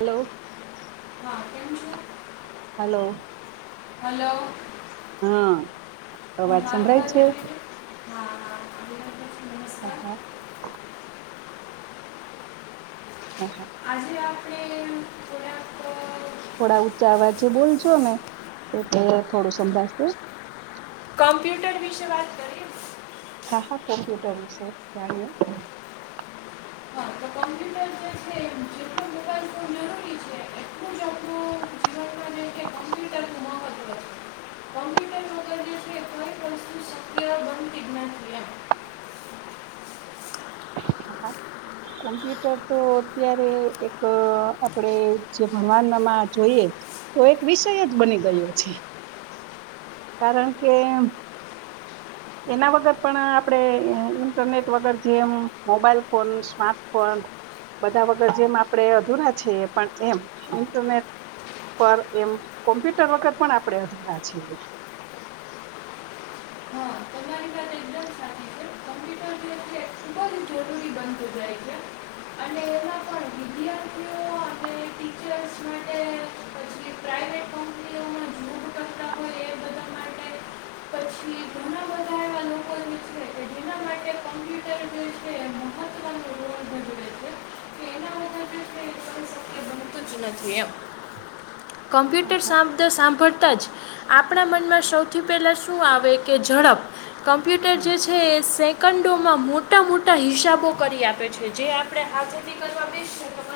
Hello. હા કેમ છો? હલો. હલો. હા હા, અવાજ મારો સમભળાય અવાજ છે. આવી રહ્યો હા હા આવી રહ્યો છું હ નમસ્કાર હા. હા હા. આજે આપણે થોડાક થોડા ઊંચા અવાજે બોલજો ને, એટલે થોડું સંભાશે. કોમ્પ્યુટર વિશે વાત કરીએ. હા હા કોમ્પ્યુટર વિશે જાણીએ. હ તો કોમ્પ્યુટર જે છે જેટલો મોબાઈલ ફોન જરૂરી છે, એટલું જ આપણું જીવન માં જેછે કમ્પ્યુટર નુ મહત્વ છે. કોમ્પ્યુટર વગર જે છે કોઈક વસ્તુ શક્ય બનતી જ નથી એમ. હા. કોમ્પ્યુટર તો અત્યારે એક આપડે જે ભણવાનમાં જોઈએ. તો એક વિષય જ બની ગયો છે. કારણ કે. એના વગર પણ આપણે ઇન્ટરનેટ વગર જેમ મોબાઈલ ફોન, સ્માર્ટફોન બધા વગર જેમ આપડે અધુરા છે પણ એમ ઇન્ટરનેટ પર એમ કોમ્પ્યુટર વગર પણ આપણે અધુરા છીએ. હા તમારી વાત એકદમ સાચી છે કમ્પ્યુટર જે છે ખૂબ જ જરૂરી [inaudible] [inaudible] છે અને એમાં પણ વિદ્યાર્થીઓ અને ટીચર્સ માટે પછી પ્રાઇવેટ કંપનીઓમાં [inaudible] જોબ હોય એ બધા માટે પછી ઘણા બધા એવા લોકો છે કે એના માટે કમ્પ્યુટર જે છે મહત્વનુ કોમ્પ્યુટર શબ્દ સાંભળતા જ આપણા મનમાં સૌથી પહેલા શું આવે કે ઝડપ કોમ્પ્યુટર જે છે એ સેકન્ડોમાં મોટા મોટા હિસાબો કરી આપે છે જે આપણે આઝાદી કરવા બેસી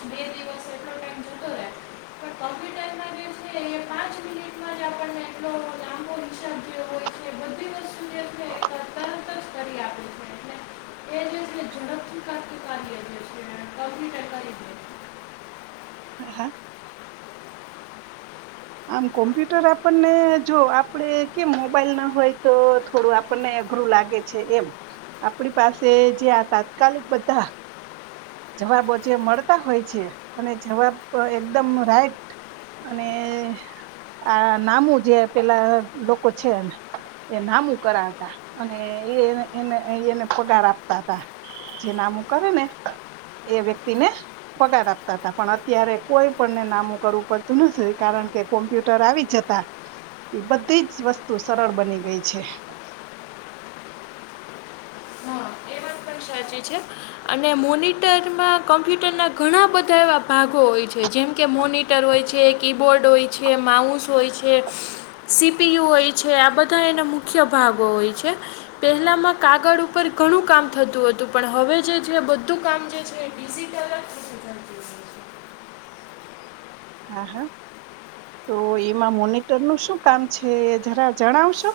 [inaudible] કોમ્પ્યુટર [inaudible] પાંચ મિનિટમાં જ આપણને એટલો લાંબો વિષયો હોય કે બધી વસ્તુ [unintelligible] તરત જ કરી આપે છે એટલે [inaudible] એ જે ઝડપથી [inaudible] હા હા આમ કોમ્પ્યુટર આપણને જો આપણે કેમ મોબાઈલ ના હોય તો થોડું આપણને અઘરું લાગે. છે એમ આપણી પાસે જે આ તાત્કાલિક બધા જવાબો જે મળતા હોય છે અને જવાબ એકદમ રાઈટ અને આ નામું જે પેલા લોકો છે ને એ નામું કરાતા અને એને એને પગાર આપતા હતા. જે નામું કરે ને એ વ્યક્તિ ને પગાર આપતા હતા પણ અત્યારે કોઈ પણને નામું કરવું પડતું નથી કારણ કે કોમ્પ્યુટર આવી જતા એ બધી જ વસ્તુ સરળ બની ગઈ છે. હા [inaudible] સાચી છે. અને મોનિટરમાં કમ્પ્યુટર ના ઘણા બધા એવા ભાગો હોય છે. જેમ કે મોનીટર હોય છે, કીબોર્ડ હોય છે, માઉસ હોય છે. સીપીયુ હોય છે આ બધા એના મુખ્ય ભાગો હોય છે. પેલામાં કાગળ ઉપર ઘણું કામ થતું હતું પણ હવે જે છે બધું કામ જે છે એ ડિજિટલ જ થઈ જાય છે. હા હા તો એમાં મોનિટર નું શું કામ છે જરા જણાવશો?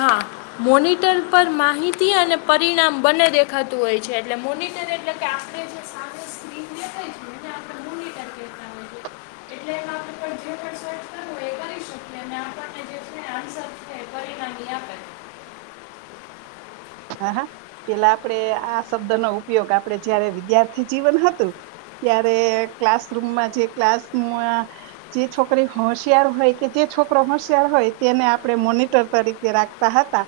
હા મોનિટર પર માહિતી અને પરિણામ બંને દેખાતું હોય છે એટલે મોનટર એટલે કે આપણે જ [unintelligible] [unintelligible] મોનીટર કેહતા હોઈ એટલે [unintelligible] સર્ચ કરવુ હોય એ કરી શકે [inaudible] [unintelligible] હા હા પેલા આપડે આ શબ્દ નો ઉપયોગ આપડે જયારે વિદ્યાર્થી જીવન હતું ત્યારે ક્લાસરૂમમાં જે ક્લાસરૂમમાં જે છોકરી હોશિયાર હોય કે જે છોકરો હોશિયાર હોય તેને આપણે મોનીટર તરીકે રાખ તા હતા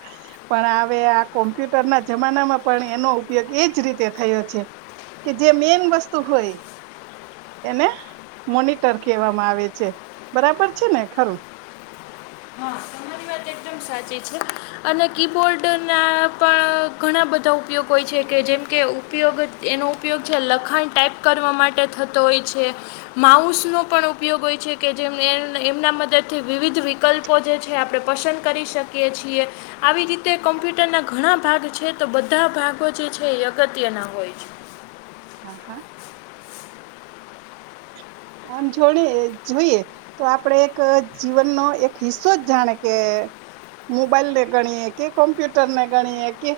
પણ હવે આ કોમ્પ્યુટરના જમાનામાં પણ એનો ઉપયોગ એજ રીતે થયો છે કે જે મેન વસ્તુ હોય એને મોનિટર કહેવામાં આવે છે બરાબર છે ને ખરું હા તમારી વાત એકદમ સાચી છે અને કીબોર્ડના પણ ઘણા બધા ઉપયોગ હોય છે કે જેમ કે ઉપયોગ એનો ઉપયોગ છે લખાણ ટાઈપ કરવા માટે થતો હોય છે માઉસ નો પણ ઉપયોગ હોય છે કે જે એમના મદદથી વિવિધ કલ્પો જે છે આપણે પસંદ કરી શકીએ છીએ આવી રીતે કોમ્પ્યુટર ના ઘણા ભાગ છે તો બધા ભાગો જે છે એ અગત્યના હોય છે હા હા આમ જોડે જોઈએ તો આપણેે એક જીવનનો એક હિસ્સો જ જાણે કે મોબાઈલ ને ગણીએ કે કોમ્પ્યુટર ને ગણીએ કે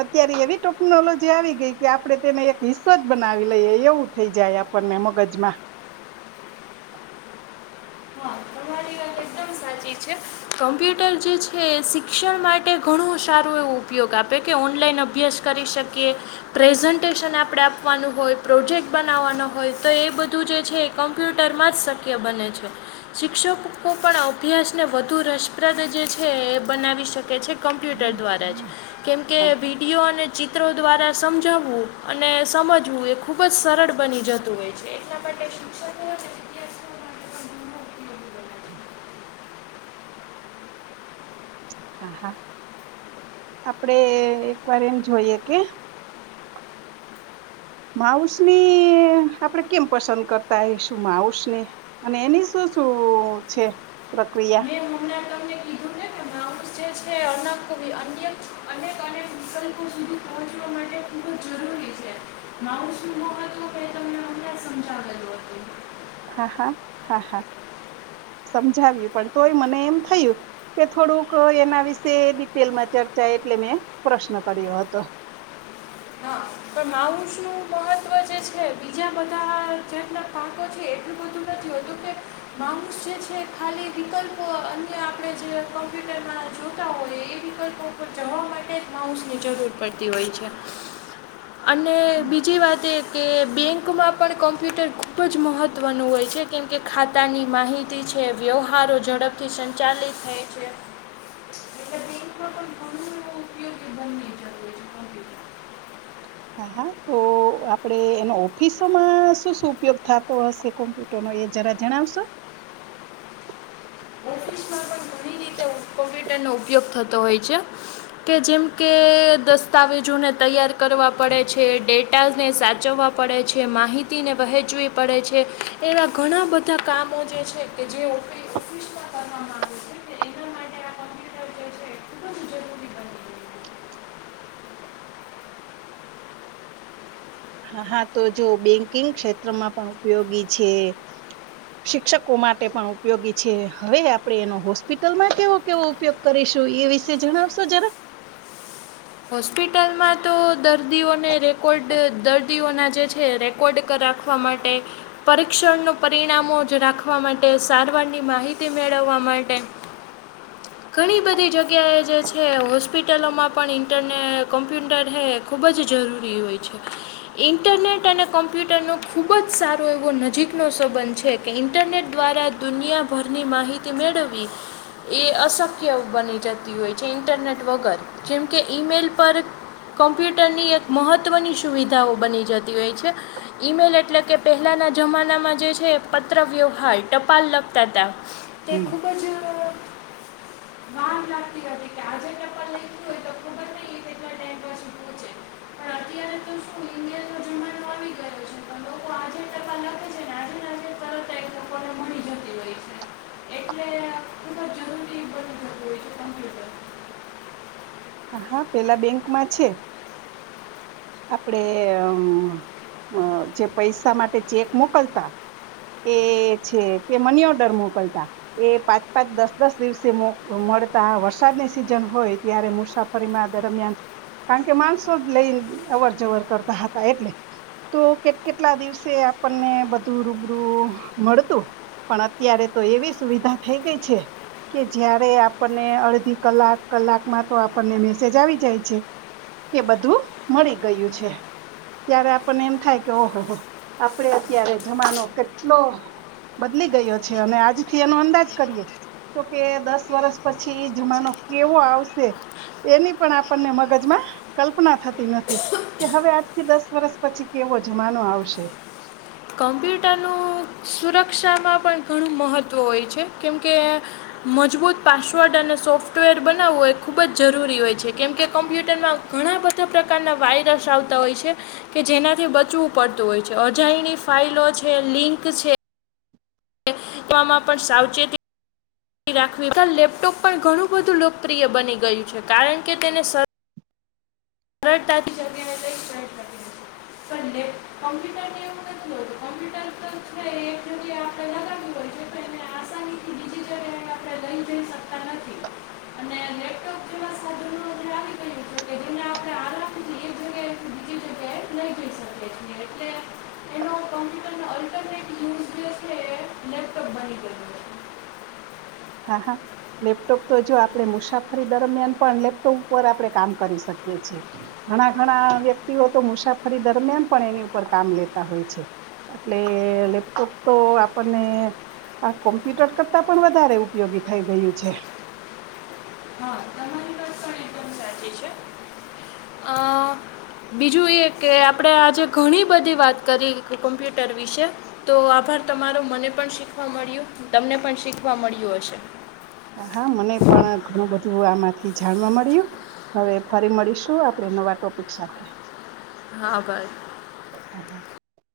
અત્યારે એવી ટોકનોલોજી આવી ગઈ કે આપડે તેને એક હિસ્સો જ બનાવી લઈએ એવું થઈ જાય પને મગજમાં [unintelligible] લાગે સે સાચી છે. કોમ્પ્યુટર જે છે એ શિક્ષણ માટે ઘણું સારું એવો ઉપયોગ આપે કે ઓનલાઈન અભ્યાસ કરી શકીએ પ્રેઝન્ટેશન આપણે આપવાનું હોય પ્રોજેક્ટ બનાવવાનો હોય તો એ બધું જે છે કમ્પ્યુટરમાં જ શક્ય બને છે શિક્ષકો [unintelligible] પણ ઈતિહાસને વધુ રસપ્રદ જે છે એ બનાવી શકે છે. કોમ્પ્યુટર દ્વારા જ કેમ કે હા વિડીયો અને ચિત ત્રો દ્વારા સમજાવું અને સમજવું એ ખૂબ જ સરળ બની જતું હોય છે એટલા માટે શિક્ષકો અને વિદ્યાર્થીઓ માટે [unintelligible] પણ હા હા આપડે એક વાર એમ જોઈએ કે માઉસનની આપડે કેમ પસંદ કરતા હશું માઉસને અને એની શું શું છે પ્રક્રિયા મેં હમણા તમને કીધું ને માઉસ જે છે અનાવિ અન્ય અનેક અનેક વિકલ્પો સુધી પહોંચવા માટે ખુબ જ જરૂરી છે માવુશ શું ન હતું કે ત ક સમજાવેલું હતું હા હા હા હા સમજાવ્યું પણ તોય મને એમ થયું કે થોડુંક એના વિશે ડિટેલમાં ચર્ચા એટલે મેં પ્રશ્ન કર્યો હતો હા પણ માઉસ નું મહત્વ જે છે બીજા બધા જેતના પાકો છે. એટલું બધું નથી હોતું કે માઉસ જે છે ખાલી વિકલ્પઓ અન્ય આપણે જે કોમ્પ્યુટરમાં જોતા હોઈ એ વિકલ્પ જવા માટે માઉસની જરૂર પડતી હોય છે અને બીજી વાત એ કે બેંકમાં પણ કોમ્પ્યુટર ખૂબ જ મહત્ત્વનું હોય છે. કેમ કે ખાતાની માહિતી છે વ્યવહારો ઝડપથી સંચાલિત થાય છે એટલે બે પણ ઘ ઉપયોગી બંને જરૂરી છે કોમ્પ્યુટર હા હા તો આપણે એનો ઓફિસોમાં શું શું ઉપયોગ થાતો હશે કોમ્પ્યુટર નો એ જરા જણાવશો ઓફિસમાં [inaudible] [unintelligible] રીતે કોમ્પ્યુટરનો ઉપયોગ થતો હોય છે. કે જેમ કે દસ્તાવેજોને તૈયાર કરવા પડે છે ડેટાજ ને સાચવવા પડે છે માહિતીને વહેંચવી પડે છે એવા ઘણા બધા કામો જે છે કે જે ઓફ આવે એના માટે આ કોમ્પ્યુટર જે છે ખૂબ જ જરૂરી ગયું છે હ હા તો જો બેંકિંગ ક્ષેત્રમાં પણ ઉપયોગી છે. શિક્ષકો માટે પણ ઉપયોગી છે હવે આપડે એનો હોસ્પિટલ માટે કેવો ઉપયોગ કરીશું એ વિશે જણાવશો જરા હોસ્પિટલમાં તો દર્દીઓને રેકોર્ડ દર્દીઓના જે છે રે કોડક રાખવા માટે પરીક્ષણનું પરિણામો જ રાખવા માટે સારવારની માહિતી મેળવવા માટે ઘણી બધી જગ્યાએ જે છે હોસ્પિટલોમાં પણ ઇન્ટરનેટ કોમ્પ્યુટર હે ખૂબ જ જરૂરી હોય છે. ઈન્ટરનેટ અને કોમ્પ્યુટર નો ખુબ જ સારો એવો નજીક નો સંબંધ છે. કે ઇન્ટરનેટ દ્વારા દુનિયાભરની માહિતી મેળવી એ અશક્ય બની જતી હોય છે ઇન્ટરનેટ વગર જેમકે ઈમેલ પર કોમ્પ્યુટરની એક મહત્વની સુવિધાઓ બની જતી હોય છે. ઈમેલ એટલે કે પહેલાના જમાનામાં જે છે પત્રવ્યવહાર ટપાલ લખતા હતા. તે ખૂબ જ [inaudible] [inaudible] અત્યારે તો શું ઇન્ડિયાનો જમાનો આવી ગયો છે પણ લોકો આજે કરવા લાગે છે ને આજેને આજે તરત જ લોકોને મળી જતી હોય છે [inaudible] એટલે ખૂબ જરૂરી બની જતું હોય છે, કમ્પ્યુટર હા હા પેલા બેંકમાં છે. આપડે અ જે પૈસા માટે ચેક મોકલતા એ છે કે મની ઓર્ડર મોકલતા એ પાંચ પાંચ દસ દસ દિવસે મળતા વરસાદની સિઝન હોય ત્યારે મુસાફ ફરીમા દરમિયાન કારણ કે માણસો જ લઈ અવર જવર કરતા હતા એટલે તો કેટ કેટલા દિવસે આપણને બધું રૂબરૂ મળતુ પણ અત્યારે તો એવી સુવિધા થઈ ગઈ છે. કે જયારે આપણને અડધી કલાક કલાકમાં તો આપણને મેસેજ આવી જાય છે. કે બધું મળી ગયું છે. ત્યારે આપણને એમ થાય કે ઓહ હો આપડે અત્યારે જમાનો કેટલો બદલી ગયો છે અને આજ થી એનો અંદાજ કરીએ તો કે દસ વર્ષ પછી એ જમાનો કેવો આવશે એની પણ આપણને મગજમાં કલ્પના થ તી નથી કે હવે આજ થી દસ વર્ષ પછી કેવો જમાનો આવશે કમ્પ્યુટરનું સુરક્ષામાં પણ ઘણું મહત્ત્વ હોય છે કેમકે મજબૂત પાસવર્ડ અને સોફ્ટવેર બનાવવુ એ ખૂબ જ જરૂરી હોય છે, કેમ કે કમ્પ્યુટરમાં ઘણા બધા પ્રકારના વાયરસ આવતા હોય છે, કે જેનાથી બચવું પડતું હોય છે અજાયણી ફાઈલો છે, લિંક છે. [unintelligible] માં પણ સાવચેતી રાખાવી અત્યારે લેપટોપ પણ ઘણું બધું લોકપ્રિય બની ગયું છે, કારણ કે તેને સ [unintelligible] સલે કોમ્પ્યુટર ને એવું જ ન કોમ્પ્યુટર તો આપ જાગું હો છે. તેને આસાનીથી બીજી જગ્યા આપડે લઈ જઈ શકતા નથી. અને લેપટોપ જેવા સાધનો જે આવી ગયું છે કે જેને [inaudible] આપણે લહી જઈ શકે છે એટલે એનો કોમ્પ્યુટરનો અલ્ટરનેટ યુઝ જે છે લેપટોપ બની ગેલુ હા હા લેપટોપ તો જો આપડે મુસાફરી દરમિયાન પણ લેપટોપ ઉપર આપડે કામ કરી શકીએ છીએ. ઘણા ઘણા વ્યક્તિઓ તો મુસાફરી દરમિયાન પણ એની ઉપર કામ લેતા હોય છે. એટલે લેપટોપ તો આપણને કોમ્પ્યુટર કરતા પણ વધારે ઉ પયોગી થઈ ગયું છે. હા તમારી પણ એકદમ સાચી છે અ બીજું એ કે આપડે આજે ઘણી બધી વાત કરી કોમ્પ્યુટર વિશે તો આભાર તમારો મને પણ શીખવા મળ્યુ તમને પણ શીખવા મળ્યું હશે. હા, મને પણ ઘણું બધું આમાંથી જાણવા મળ્યુ હવે ફરી મળીશું આપડ નવા ટોપિક સાથે હા ભાઈ હા હા